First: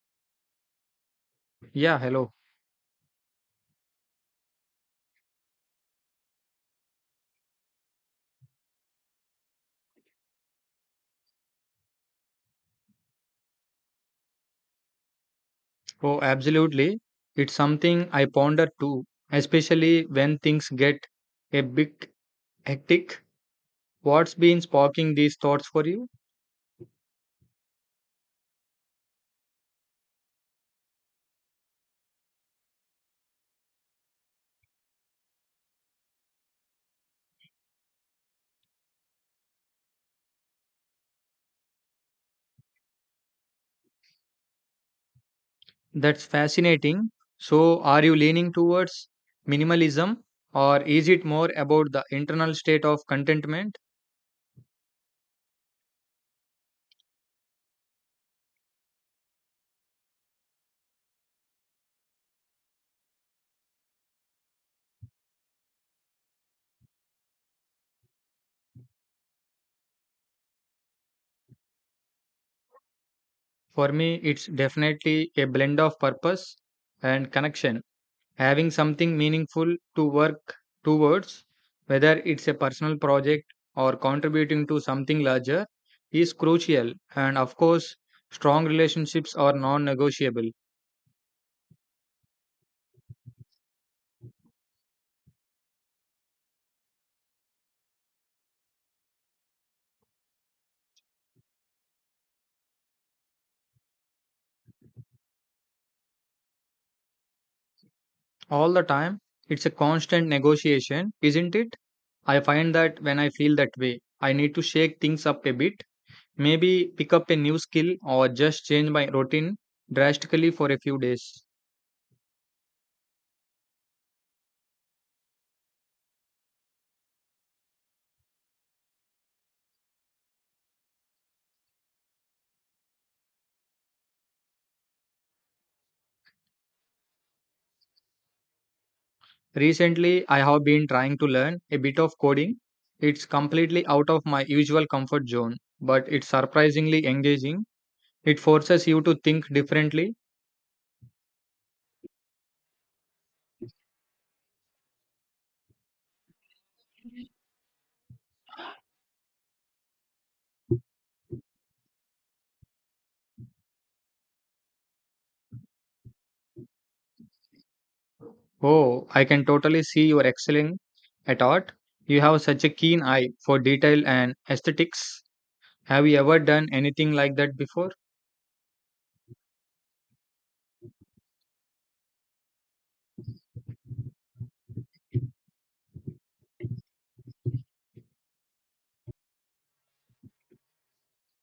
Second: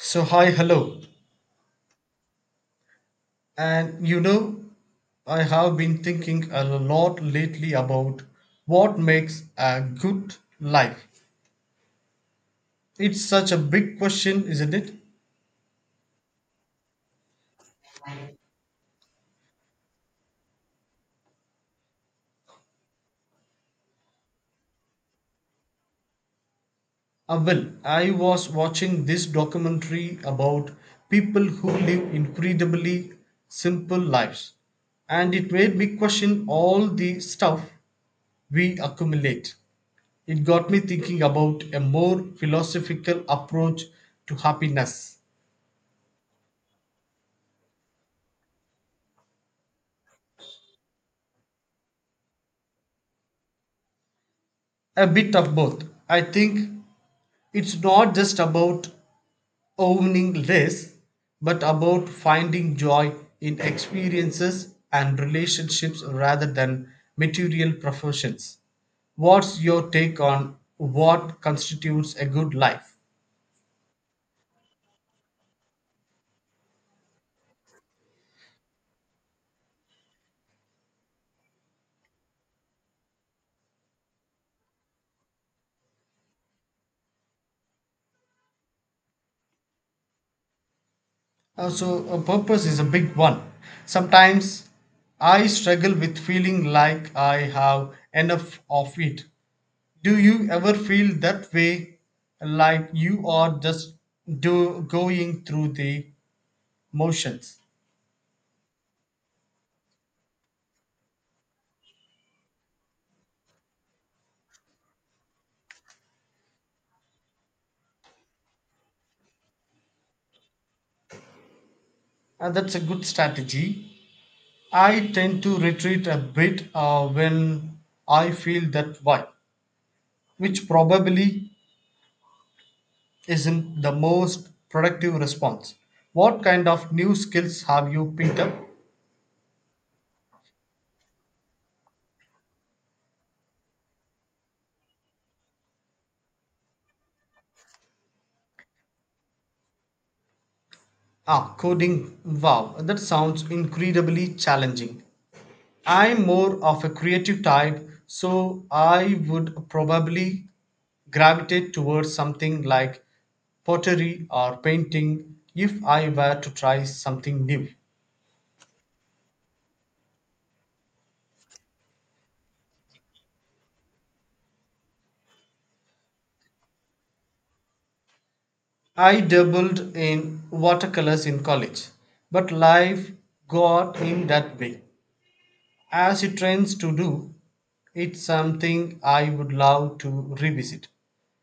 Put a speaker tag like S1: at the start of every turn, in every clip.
S1: So, hi, hello.
S2: Yeah, hello.
S1: And you know, I have been thinking a lot lately about what makes a good life. It's such a big question, isn't it?
S2: Oh, absolutely. It's something I ponder too, especially when things get a bit hectic. What's been sparking these thoughts for you?
S1: Well, I was watching this documentary about people who live incredibly simple lives, and it made me question all the stuff we accumulate. It got me thinking about a more philosophical approach to happiness.
S2: That's fascinating. So, are you leaning towards minimalism, or is it more about the internal state of contentment?
S1: A bit of both. I think it's not just about owning less, but about finding joy in experiences and relationships rather than material professions. What's your take on what constitutes a good life?
S2: For me, it's definitely a blend of purpose and connection. Having something meaningful to work towards, whether it's a personal project or contributing to something larger, is crucial. And of course, strong relationships are non negotiable.
S1: So a purpose is a big one. Sometimes I struggle with feeling like I have enough of it. Do you ever feel that way? Like you are just do going through the motions?
S2: All the time, it's a constant negotiation, isn't it? I find that when I feel that way, I need to shake things up a bit, maybe pick up a new skill or just change my routine drastically for a few days.
S1: And that's a good strategy. I tend to retreat a bit when I feel that why, which probably isn't the most productive response. What kind of new skills have you picked up?
S2: Recently, I have been trying to learn a bit of coding. It's completely out of my usual comfort zone, but it's surprisingly engaging. It forces you to think differently.
S1: Ah, coding. Wow, that sounds incredibly challenging. I'm more of a creative type, so I would probably gravitate towards something like pottery or painting if I were to try something new.
S2: Oh, I can totally see you're excelling at art. You have such a keen eye for detail and aesthetics. Have you ever done anything like that before?
S1: I dabbled in watercolors in college, but life got in that way, as it trends to do. It's something I would love to revisit.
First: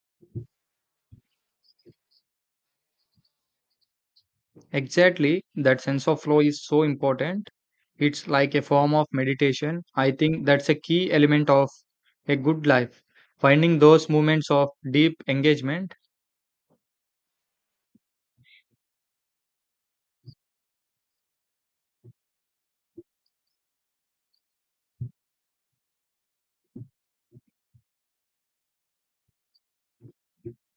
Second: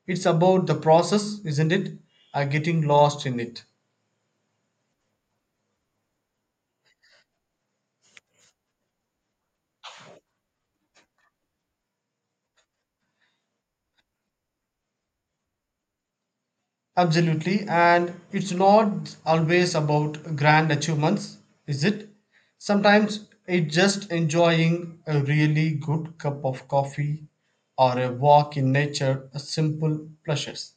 S1: It's about the process, isn't it? Getting lost in it.
S2: Exactly, that sense of flow is so important. It's like a form of meditation. I think that's a key element of a good life. Finding those moments of deep engagement.
S1: Absolutely, and it's not always about grand achievements, is it? Sometimes it's just enjoying a really good cup of coffee or a walk in nature, a simple pleasures.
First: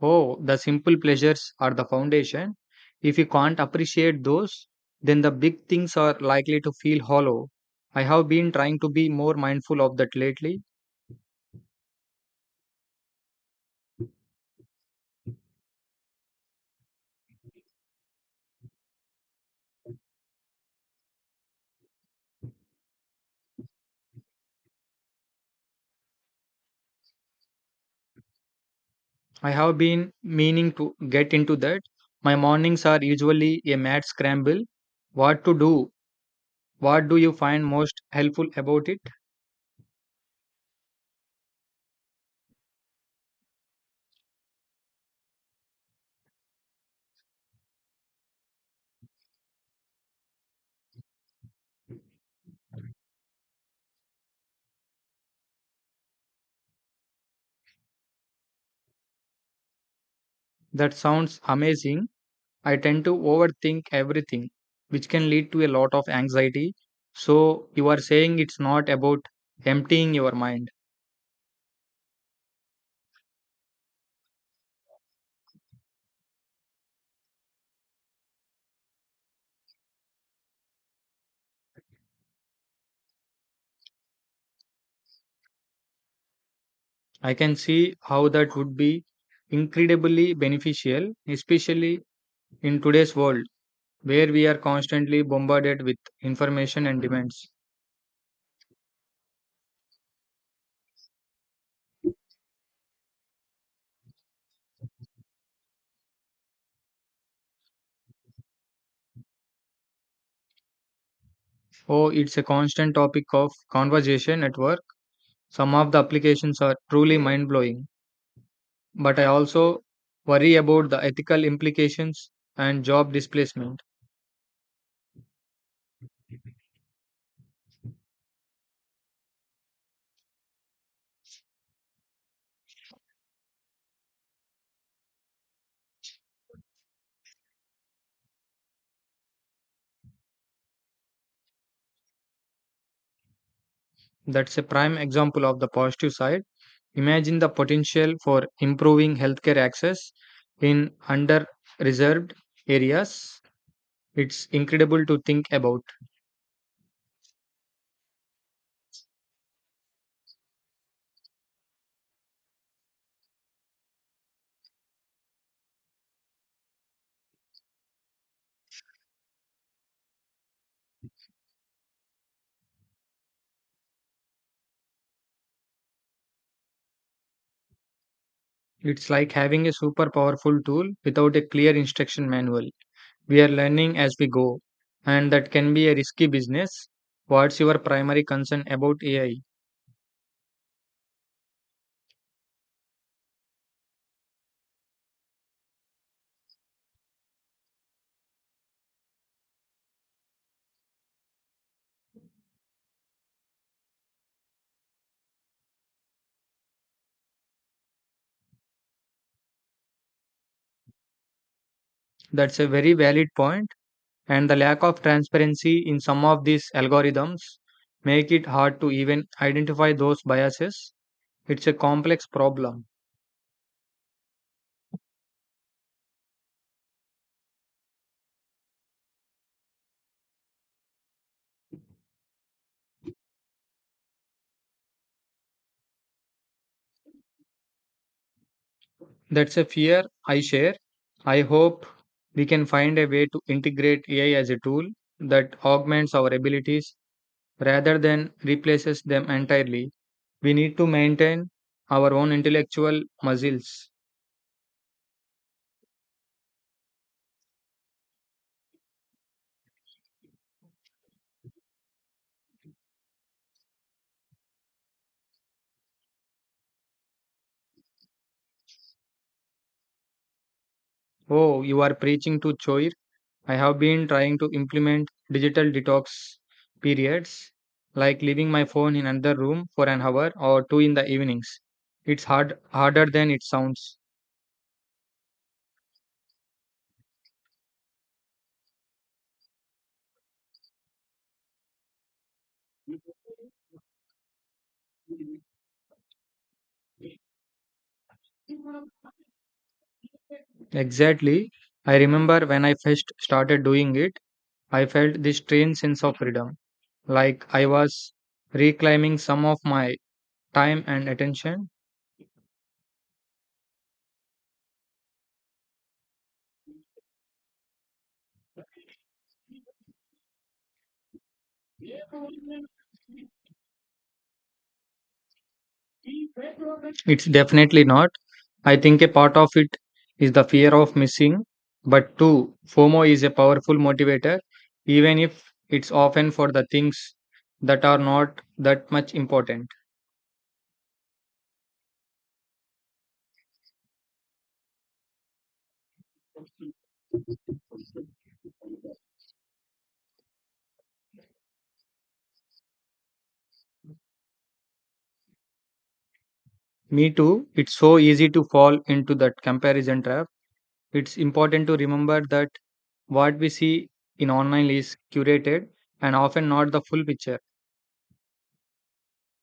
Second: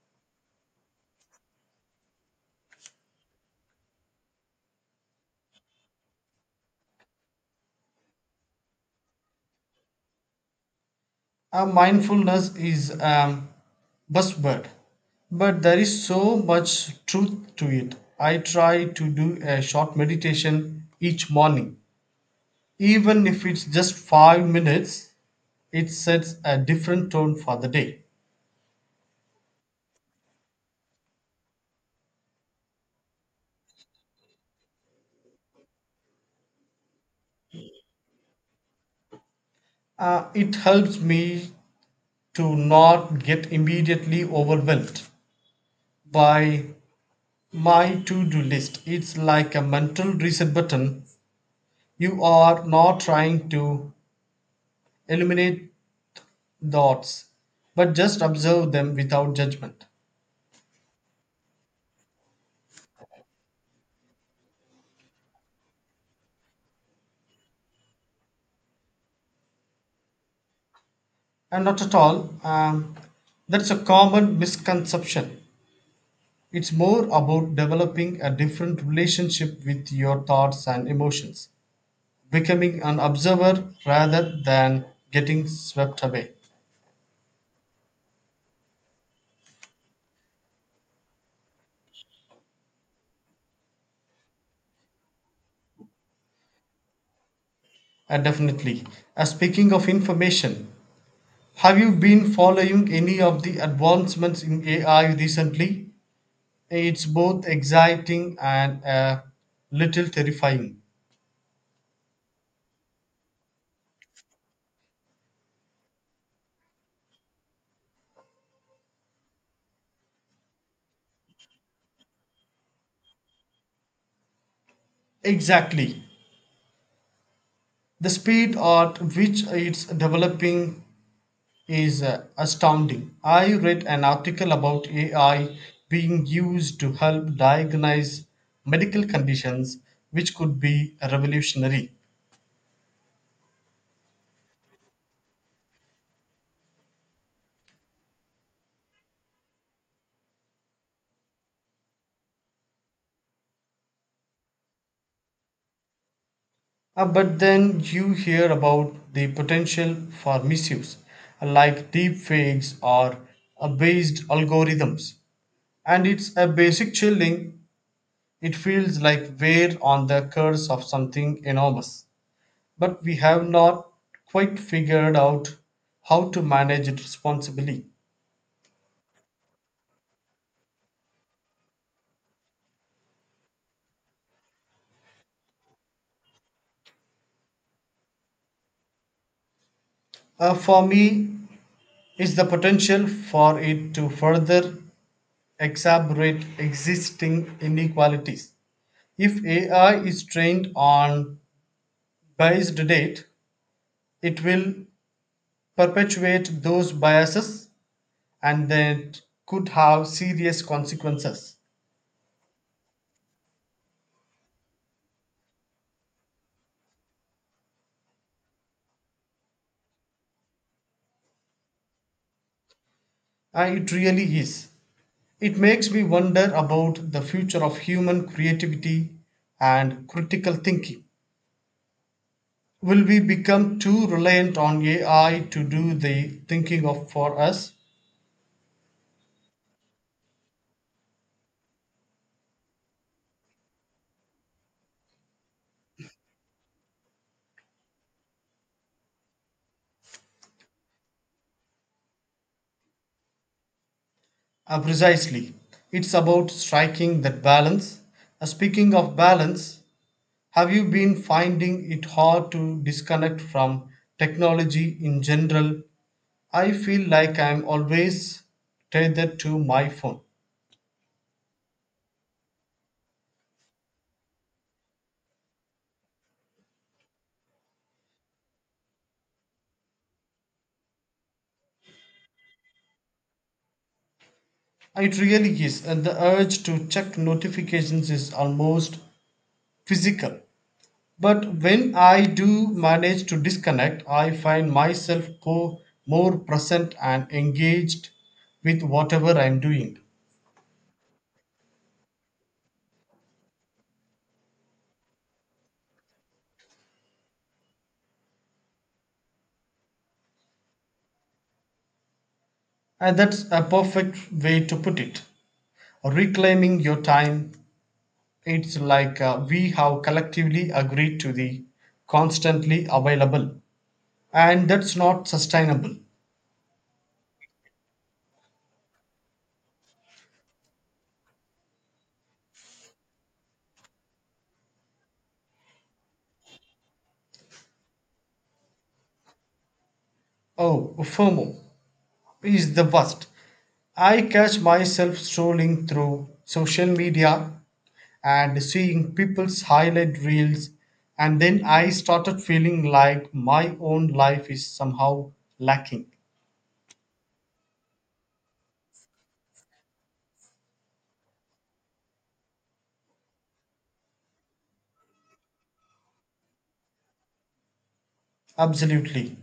S2: Oh, the simple pleasures are the foundation. If you can't appreciate those, then the big things are likely to feel hollow. I have been trying to be more mindful of that lately.
S1: Mindfulness is a buzzword, but there is so much truth to it. I try to do a short meditation each morning, even if it's just 5 minutes. It sets a different tone for the day.
S2: I have been meaning to get into that. My mornings are usually a mad scramble. What to do. What do you find most helpful about it?
S1: It helps me to not get immediately overwhelmed by my to do list. It's like a mental reset button. You are not trying to eliminate thoughts, but just observe them without judgment.
S2: That sounds amazing. I tend to overthink everything, which can lead to a lot of anxiety. So, you are saying it's not about emptying your mind.
S1: And not at all, that's a common misconception. It's more about developing a different relationship with your thoughts and emotions, becoming an observer rather than getting swept away.
S2: I can see how that would be incredibly beneficial, especially in today's world, where we are constantly bombarded with information and demands.
S1: Definitely. Speaking of information, have you been following any of the advancements in AI recently? It's both exciting and a little terrifying.
S2: Oh, it's a constant topic of conversation at work. Some of the applications are truly mind blowing. But I also worry about the ethical implications and job displacement.
S1: Exactly. The speed at which it's developing is astounding. I read an article about AI being used to help diagnose medical conditions, which could be revolutionary.
S2: That's a prime example of the positive side. Imagine the potential for improving healthcare access in under reserved areas. It's incredible to think about.
S1: But then you hear about the potential for misuse, like deep fakes or based algorithms. And it's a basic chilling. It feels like we're on the curse of something enormous. But we have not quite figured out how to manage it responsibly.
S2: It's like having a super powerful tool without a clear instruction manual. We are learning as we go, and that can be a risky business. What's your primary concern about AI?
S1: For me, is the potential for it to further exacerbate existing inequalities. If AI is trained on biased data, it will perpetuate those biases and that could have serious consequences.
S2: That's a very valid point, and the lack of transparency in some of these algorithms make it hard to even identify those biases. It's a complex problem.
S1: And it really is. It makes me wonder about the future of human creativity and critical thinking. Will we become too reliant on AI to do the thinking of for us?
S2: That's a fear I share. I hope we can find a way to integrate AI as a tool that augments our abilities rather than replaces them entirely. We need to maintain our own intellectual muscles.
S1: Precisely. It's about striking that balance. Speaking of balance, have you been finding it hard to disconnect from technology in general? I feel like I'm always tethered to my phone.
S2: Oh, you are preaching to choir. I have been trying to implement digital detox periods, like leaving my phone in another room for an hour or two in the evenings. It's hard harder than it sounds.
S1: It really is, and the urge to check notifications is almost physical. But when I do manage to disconnect, I find myself more present and engaged with whatever I'm doing.
S2: Exactly. I remember when I first started doing it, I felt this strange sense of freedom, like I was reclaiming some of my time and attention.
S1: And that's a perfect way to put it. Reclaiming your time, it's like we have collectively agreed to the constantly available, and that's not sustainable.
S2: It's definitely not. I think a part of it is the fear of missing, but too, FOMO is a powerful motivator, even if it's often for the things that are not that much important.
S1: Oh, FOMO is the worst. I catch myself strolling through social media and seeing people's highlight reels, and then I started feeling like my own life is somehow lacking.
S2: Me too, it's so easy to fall into that comparison trap. It's important to remember that what we see in online is curated and often not the full picture.
S1: Absolutely.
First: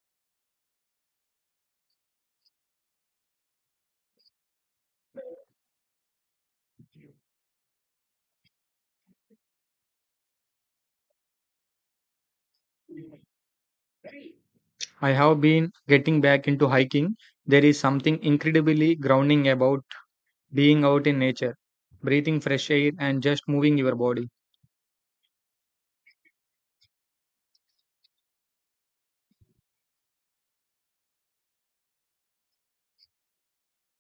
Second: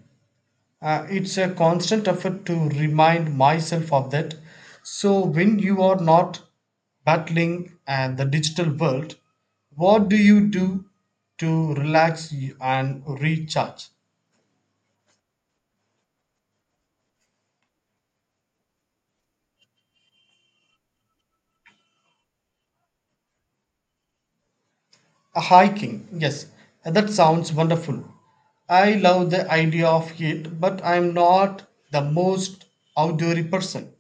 S1: It's a constant effort to remind myself of that. So, when you are not battling the digital world, what do you do to relax and recharge?
S2: I have been getting back into hiking. There is something incredibly grounding about being out in nature, breathing fresh air, and just moving your body.
S1: A hiking, yes, that sounds wonderful. I love the idea of it, but I'm not the most outdoory person.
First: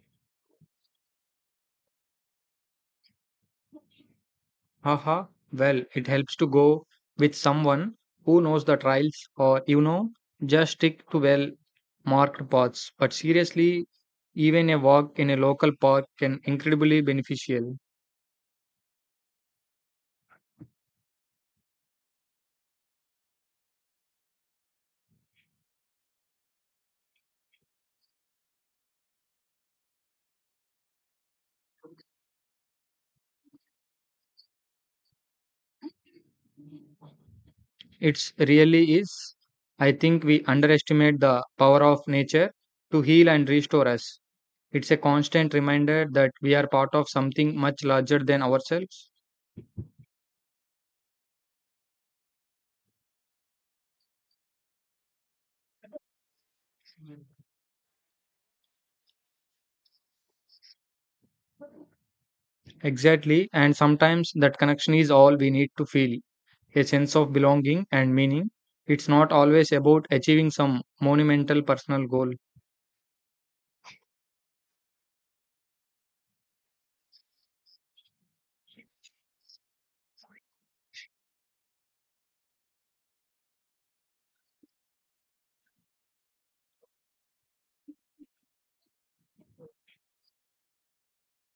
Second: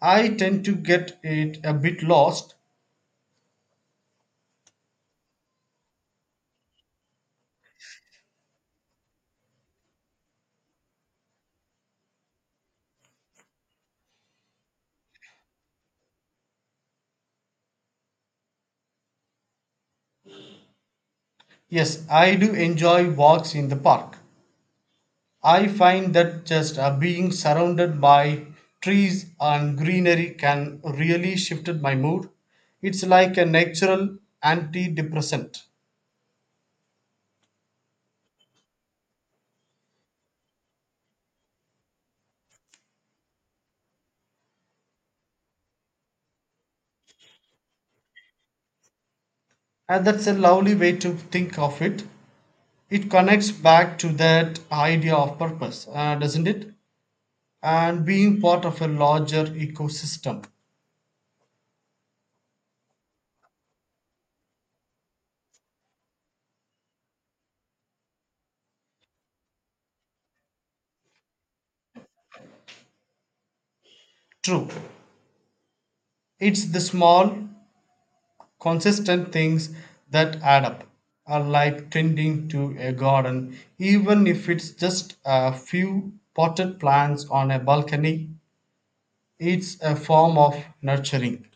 S1: I tend to get it a bit lost.
S2: Haha, well, it helps to go with someone who knows the trails, or, just stick to well marked paths. But seriously, even a walk in a local park can incredibly beneficial.
S1: Yes, I do enjoy walks in the park. I find that just being surrounded by trees and greenery can really shifted my mood. It's like a natural antidepressant.
S2: It's really is. I think we underestimate the power of nature to heal and restore us. It's a constant reminder that we are part of something much larger than ourselves.
S1: And that's a lovely way to think of it. It connects back to that idea of purpose, doesn't it? And being part of a larger ecosystem.
S2: Exactly, and sometimes that connection is all we need to feel a sense of belonging and meaning. It's not always about achieving some monumental personal goal.
S1: True. It's the small, consistent things that add up, like tending to a garden, even if it's just a few potted plants on a balcony. It's a form of nurturing.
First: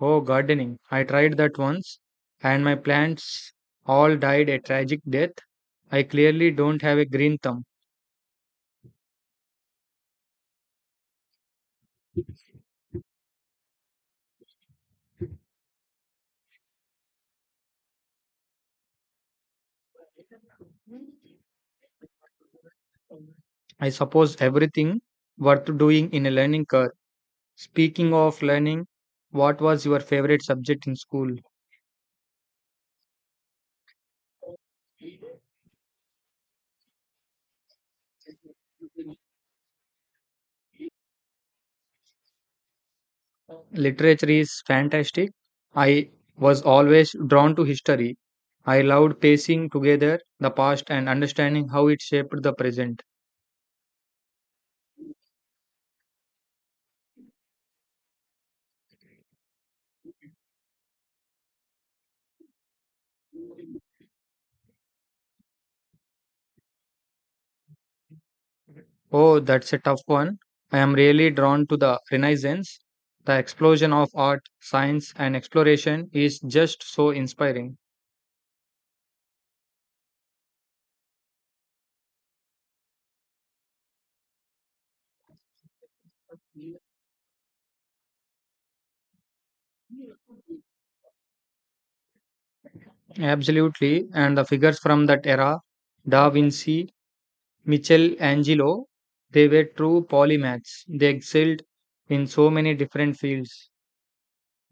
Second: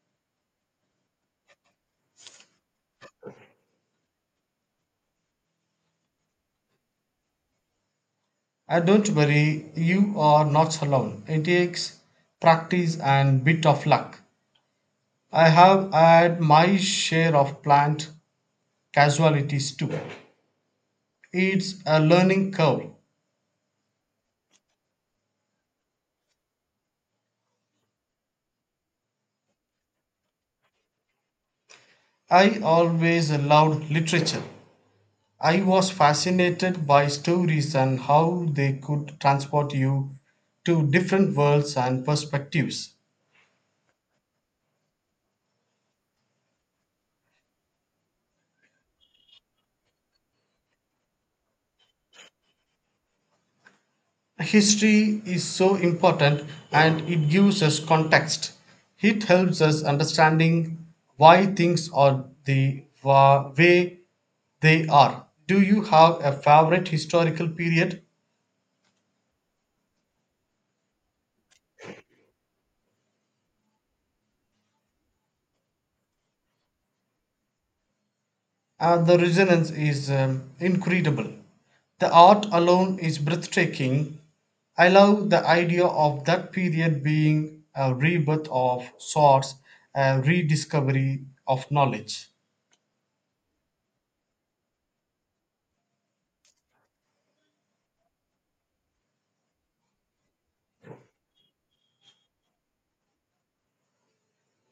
S2: Oh, gardening. I tried that once, and my plants all died a tragic death. I clearly don't have a green thumb.
S1: And don't worry, you are not alone. It takes practice and bit of luck. I have had my share of plant casualties too. It's a learning curve.
S2: I suppose everything worth doing in a learning curve. Speaking of learning, what was your favorite subject in school?
S1: I always loved literature. I was fascinated by stories and how they could transport you to different worlds and perspectives.
S2: Literature is fantastic. I was always drawn to history. I loved piecing together the past and understanding how it shaped the present.
S1: History is so important and it gives us context. It helps us understanding why things are the way they are. Do you have a favorite historical period?
S2: Oh, that's a tough one. I am really drawn to the Renaissance. The explosion of art, science, and exploration is just so inspiring.
S1: The resonance is incredible. The art alone is breathtaking. I love the idea of that period being a rebirth of sorts, a rediscovery of knowledge.
S2: Absolutely, and the figures from that era, Da Vinci, Michelangelo, they were true polymaths. They excelled in so many different fields.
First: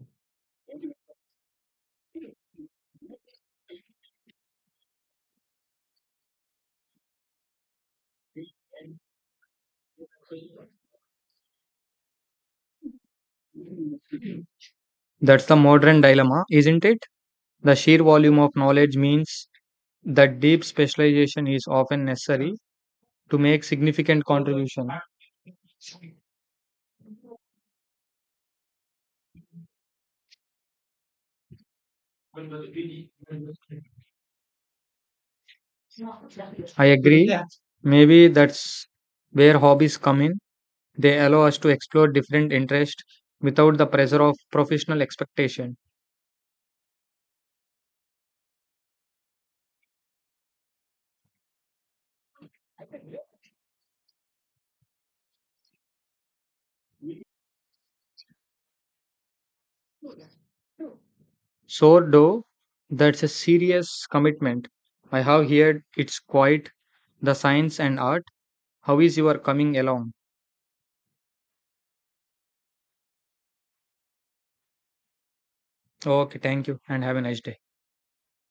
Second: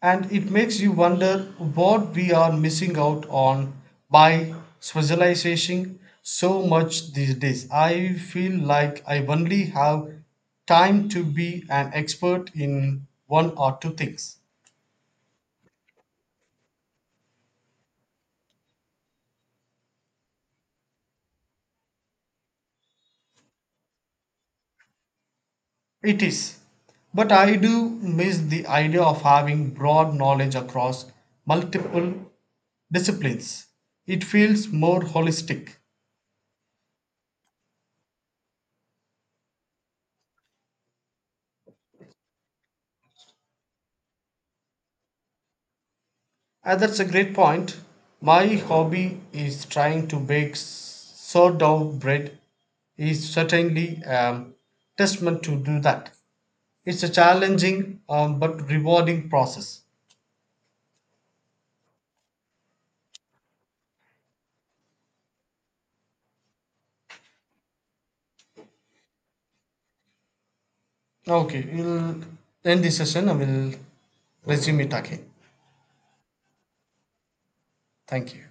S1: And it makes you wonder what we are missing out on by specialization so much these days. I feel like I only have time to be an expert in one or two things.
S2: That's the modern dilemma, isn't it? The sheer volume of knowledge means that deep specialization is often necessary to make significant contribution.
S1: It is. But I do miss the idea of having broad knowledge across multiple disciplines. It feels more holistic.
S2: I agree. Maybe that's where hobbies come in. They allow us to explore different interests without the pressure of professional expectation.
S1: That's a great point. My hobby is trying to bake sourdough bread is certainly a testament to do that. It's a challenging but rewarding process.
S2: Sourdough, that's a serious commitment. I have heard it's quite the science and art. How is your coming along?
S1: Okay, we'll end this session and we'll resume it again.
S2: Okay, thank you and have a nice day.
S1: Thank you.